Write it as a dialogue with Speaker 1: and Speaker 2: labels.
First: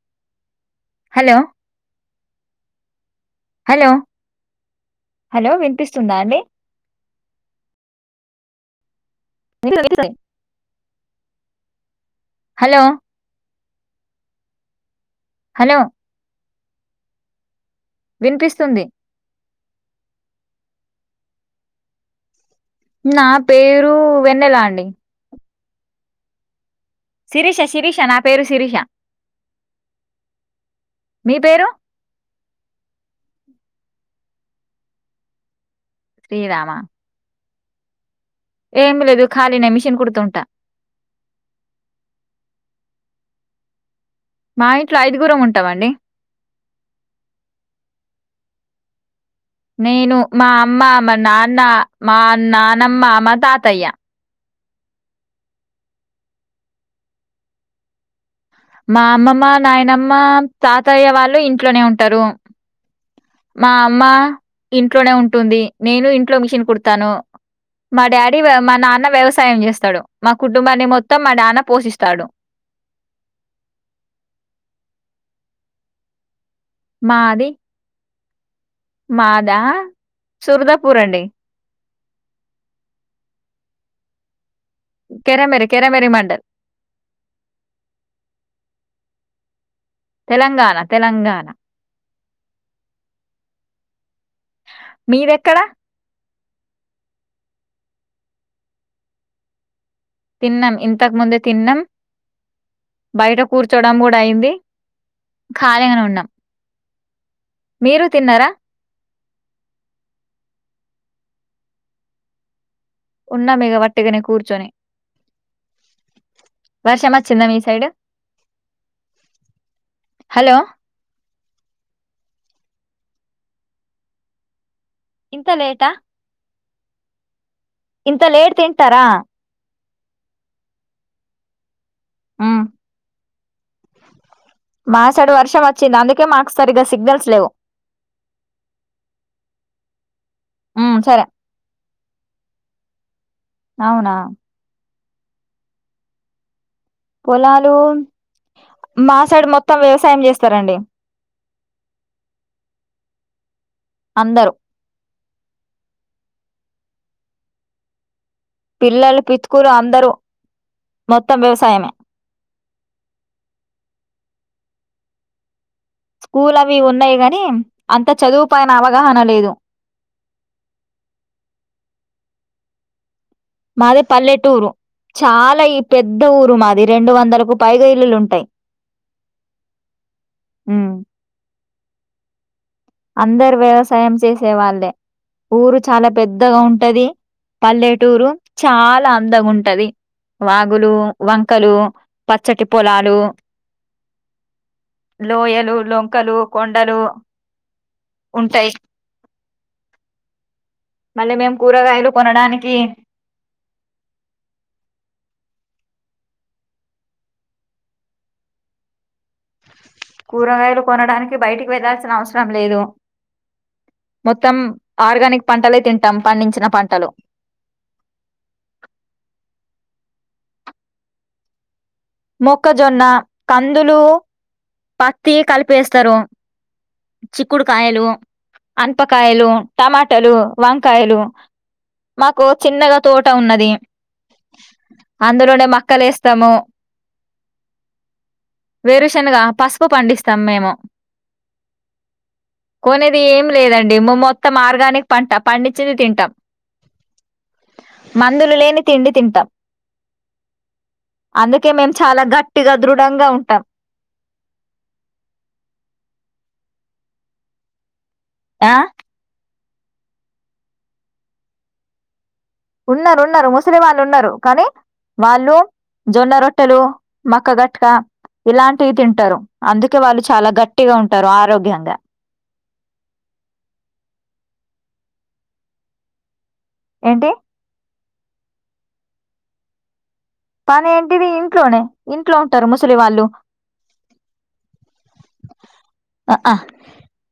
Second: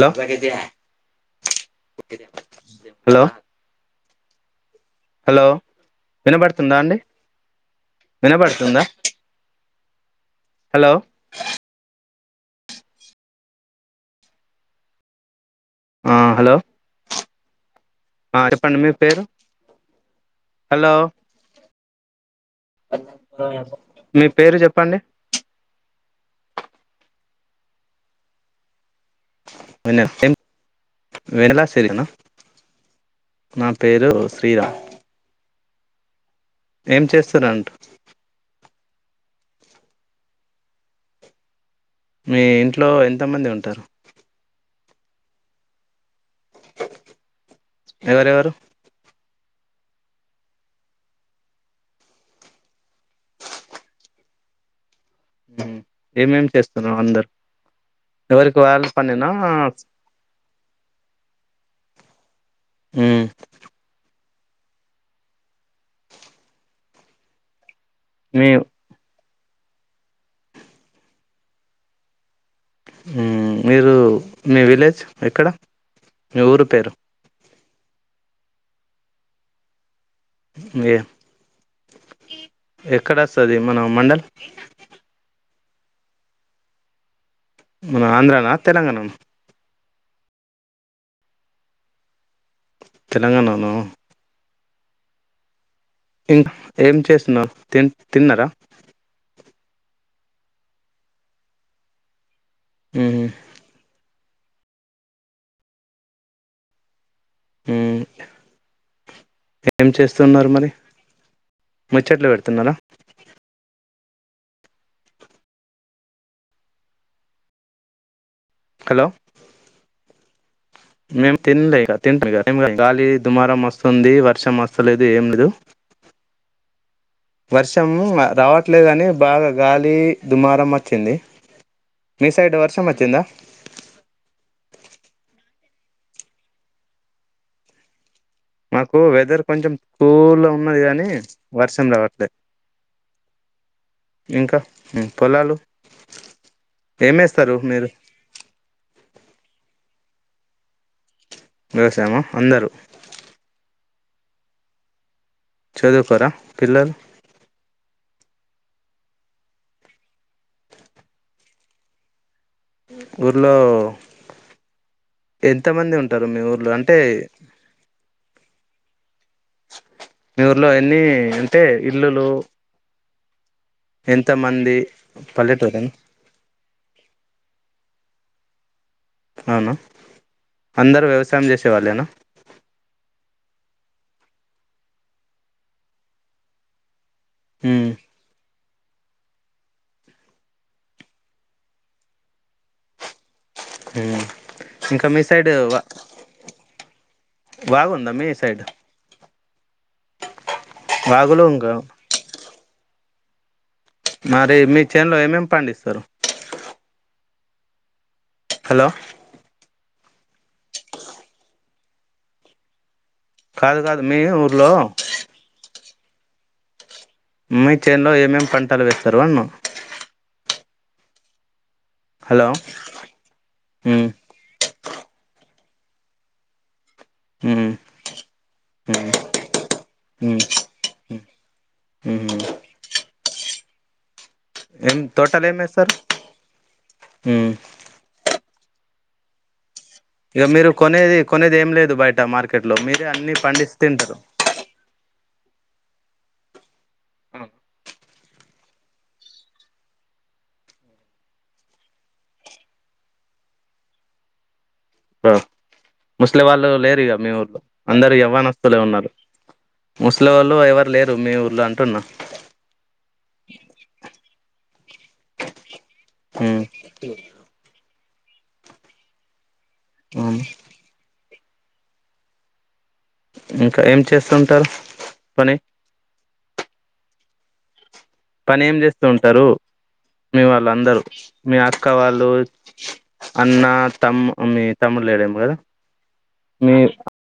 Speaker 1: లొ
Speaker 2: hello
Speaker 1: hello
Speaker 2: hello
Speaker 1: hello
Speaker 2: వినిపిస్తుందా అండి
Speaker 1: వినబడుతుందా అండి వినబడుతుందా
Speaker 2: [unintelligible] వినిపిస్తుంది
Speaker 1: హలో
Speaker 2: హలో హలో
Speaker 1: ఆ హలో ఆ చెప్పండి
Speaker 2: వినిపిస్తుంది
Speaker 1: మీ పేరు హలో
Speaker 2: నా పేరు
Speaker 1: మీ
Speaker 2: వెన్నెలా
Speaker 1: పేరు
Speaker 2: అండి
Speaker 1: చెప్పండి
Speaker 2: శిరీష శిరీష నా పేరు శిరీష
Speaker 1: వేన్నె ఎమ్
Speaker 2: మీ పేరు
Speaker 1: వెన్నెలసిరినా నా పేరు శ్రీరామ్
Speaker 2: శ్రీరామ
Speaker 1: ఏం చేస్తరం
Speaker 2: ఏమి లేదు ఖాళీనే మిషన్ కుడుతుంటా
Speaker 1: మీ ఇంట్లో ఎంతమంది ఉంటారు
Speaker 2: మా ఇంట్లో ఐదుగురం ఉంటామండి
Speaker 1: ఎవరెవరు
Speaker 2: నేను మా అమ్మ మా నాన్న మా నానమ్మ మా తాతయ్య
Speaker 1: మ్మ్ ఏమేం చేస్తున్నావ్ అందరు ఎవరికి వాళ్ళ
Speaker 2: మా
Speaker 1: పనేనా
Speaker 2: అమ్మమ్మ నాయనమ్మ తాతయ్య వాళ్ళు ఇంట్లోనే ఉం టరు
Speaker 1: మ్మ్
Speaker 2: మా అమ్మా ఇంట్లోనే ఉంటుంది నేను ఇంట్లో మిషన్ కుడుతాను మా డాడీ
Speaker 1: మీ
Speaker 2: మా నాన్న వ్యవస్ సాయం చేస్తాడు మా కుటుంబాన్ని మొత్తం మా నాన్న పోషిస్తాడు
Speaker 1: మ్మ్ మీరు మీ విలేజ్ ఎక్కడ నూరు పేరు
Speaker 2: మాది మాదా సుర్దాపూర్ అండి
Speaker 1: ఎక్కడ వస్తది మన మండల్
Speaker 2: కెరమెర కెరమెర మండల్
Speaker 1: మన ఆంధ్రానా తెలంగాణను
Speaker 2: తెలంగాణ తెలంగాణ
Speaker 1: తెలంగాణన
Speaker 2: మీరెక్కడ
Speaker 1: ఇంకా ఏం చేస్తున్నారు తి తిన్నారా
Speaker 2: తిన్నాం ఇంతకు ముందే తిన్నాం
Speaker 1: మ్మ్
Speaker 2: బయట కూర్చోడం కూడా అయింది ఖాళీగానే ఉన్నాం
Speaker 1: మ్మ్
Speaker 2: మీరు తిన్నారా
Speaker 1: ఏం చేస్తున్నారు మరి ముచ్చట్లు పెడుతున్నారా
Speaker 2: ఉన్నా బిగవ నే కూర్చనే వర్ష మొచ్చిందా మీ సైడ్
Speaker 1: హలో మే తినలే లేక తి గాలి దుమారం వస్తుంది వర్షం మస్తుంది అసలేదు ఏం లేదు
Speaker 2: ఇంత లేటా?
Speaker 1: వర్షము
Speaker 2: ఇంత లేట్
Speaker 1: రావట్లేదు
Speaker 2: తింటారా?
Speaker 1: కాని బాగా గాలి దుమారం వచ్చింది మీ సైడ్
Speaker 2: హ్మ్.
Speaker 1: వర్షం వచ్చిందా
Speaker 2: మాసైడు వర్షం వచ్చింది అందుకే మాకు సరిగ్గా సిగ్నల్స్ లేవు
Speaker 1: మాకు వెదర్ కొంచెం కూల్ ఉన్నది
Speaker 2: హ్మ్.
Speaker 1: కానీ
Speaker 2: సరే.
Speaker 1: వర్షం రావట్లేదు
Speaker 2: అవునా!
Speaker 1: ఇంకా పొలాాలు
Speaker 2: పోలాాలు మా సైడు మొత్తం వ్యవసాయం చేస్తారండి
Speaker 1: వ్యవసాయమా అందరూ
Speaker 2: అందరు
Speaker 1: చదువుకోరా పిల్లలు
Speaker 2: పిల్లలు పితుకూలు అందరూ మొత్తం వ్యవసాయమే
Speaker 1: ఊర్లో ఎ
Speaker 2: స్కూల్ అవి ఉన్నాయి గాని అంతా చదువుపోయినావా అనలేదు
Speaker 1: మీ ఊర్లో ఎన్ని అంటే ఇల్లులు
Speaker 2: మాది
Speaker 1: ఎంత
Speaker 2: పల్లెటూరు
Speaker 1: మంది
Speaker 2: చాలా ఈ
Speaker 1: పల్లెటూరేనా
Speaker 2: పెద్ద ఊరు మాది రెండు వందలకు పైగా ఇల్లులుంటాయి
Speaker 1: అవునా అందరు వ్యవసాయం జెస్ సె వాలేనా
Speaker 2: అందరు వ్యవసాయం చేసే వాళ్ళే ఊరు చాలా పెద్దగా ఉంటది
Speaker 1: ఉమ్
Speaker 2: పల్లెటూరు చాలా అందగ ఉంటది వాగులు వంకలు పచ్చటి పొలాలు
Speaker 1: ఉమ్ ఇంకా మీ సైడ్
Speaker 2: లోయలు
Speaker 1: వా
Speaker 2: లొంకలు కొండలు
Speaker 1: దా మీ సైడ్
Speaker 2: ఉంటాయి మళ్ళీ
Speaker 1: వాగులు
Speaker 2: మేము
Speaker 1: ఇంకా
Speaker 2: కూరగాయలు కొనడానికి
Speaker 1: మరి మీ చేన్లో ఏమేం పండిస్తరు హలో
Speaker 2: కూరగాయలు కొనడానికి బయటికి వెళ్లాల్సిన అవసరం లేదు
Speaker 1: కాదు కాదు మీ
Speaker 2: మొత్తం
Speaker 1: ఊర్లో
Speaker 2: ఆర్గానిక్ పంటలే తిం తన్ పండించిన పంటలు
Speaker 1: మీ చేన్లో ఏమేమి పంటలు వేస్తారు అన్నా హలో
Speaker 2: మొక్కజొన్న కందులు
Speaker 1: ఉమ్
Speaker 2: పత్తి కలిపేస్తారు
Speaker 1: ఉమ్
Speaker 2: చిక్కుడుకాయలు
Speaker 1: ఉమ్
Speaker 2: అనుపకాయలు టమాటాలు
Speaker 1: ఉమ్
Speaker 2: వంకాయలు
Speaker 1: ఉమ్
Speaker 2: మాకు చిన్నగా తోట ఉన్నది
Speaker 1: ఏం తోటలు ఏం
Speaker 2: అందులోనే
Speaker 1: వేస్తారు
Speaker 2: మక్కలు లేస్తము
Speaker 1: ఉమ్
Speaker 2: వేరుసెనగ
Speaker 1: ఇగ మీరు కొనేది కొనేది ఏం లేదు బయట మార్కెట్ లో మీరే
Speaker 2: కొనేది
Speaker 1: అన్ని
Speaker 2: ఏం
Speaker 1: పండిస్ తింటరు
Speaker 2: పండించిది తింటాం మందులు లేని తిండి తింటాం అందుకే మేము చాలా గట్టిగా దృఢంగా ఉంటాం
Speaker 1: ఆ ముస్లి వాళ్ళు లేరిగ మీ ఊర్లో అందరు
Speaker 2: ఆ
Speaker 1: ఎవ్వనస్తులే ఉన్నారు ముసలి వాళ్ళు ఎవరు లేరు మీ ఊర్ళ అంటున్నా
Speaker 2: ఉన్నరు ఉన్నరు ముసలి వాళ్ళు ఉన్నారు కానీ వాళ్ళు జొన్న
Speaker 1: ఉమ్,
Speaker 2: రొట్టెలు మక్క గట్క ఇలాంటివి తింటరు అందుకే వాళ్ళు
Speaker 1: అవును.
Speaker 2: చాలా గట్టిగా ఉం టరు ఆరోగ్యంగా
Speaker 1: ఇంకా ఏం చేస్తుంటరు పని
Speaker 2: ఏంటి
Speaker 1: పని ఏం జెస్తూ ఉంటారు మీ వాళ్ళు
Speaker 2: పని
Speaker 1: అందరూ
Speaker 2: ఏంటిది
Speaker 1: మీ
Speaker 2: ఇంట్లోనే
Speaker 1: అక్క వాళ్ళు
Speaker 2: ఇంట్లో ఉంటారు ముసలి వాళ్ళు
Speaker 1: అన్న తమ్ మీ తమ్ముళ్ళ లేడేం కదా
Speaker 2: ఆ ఆ
Speaker 1: మీ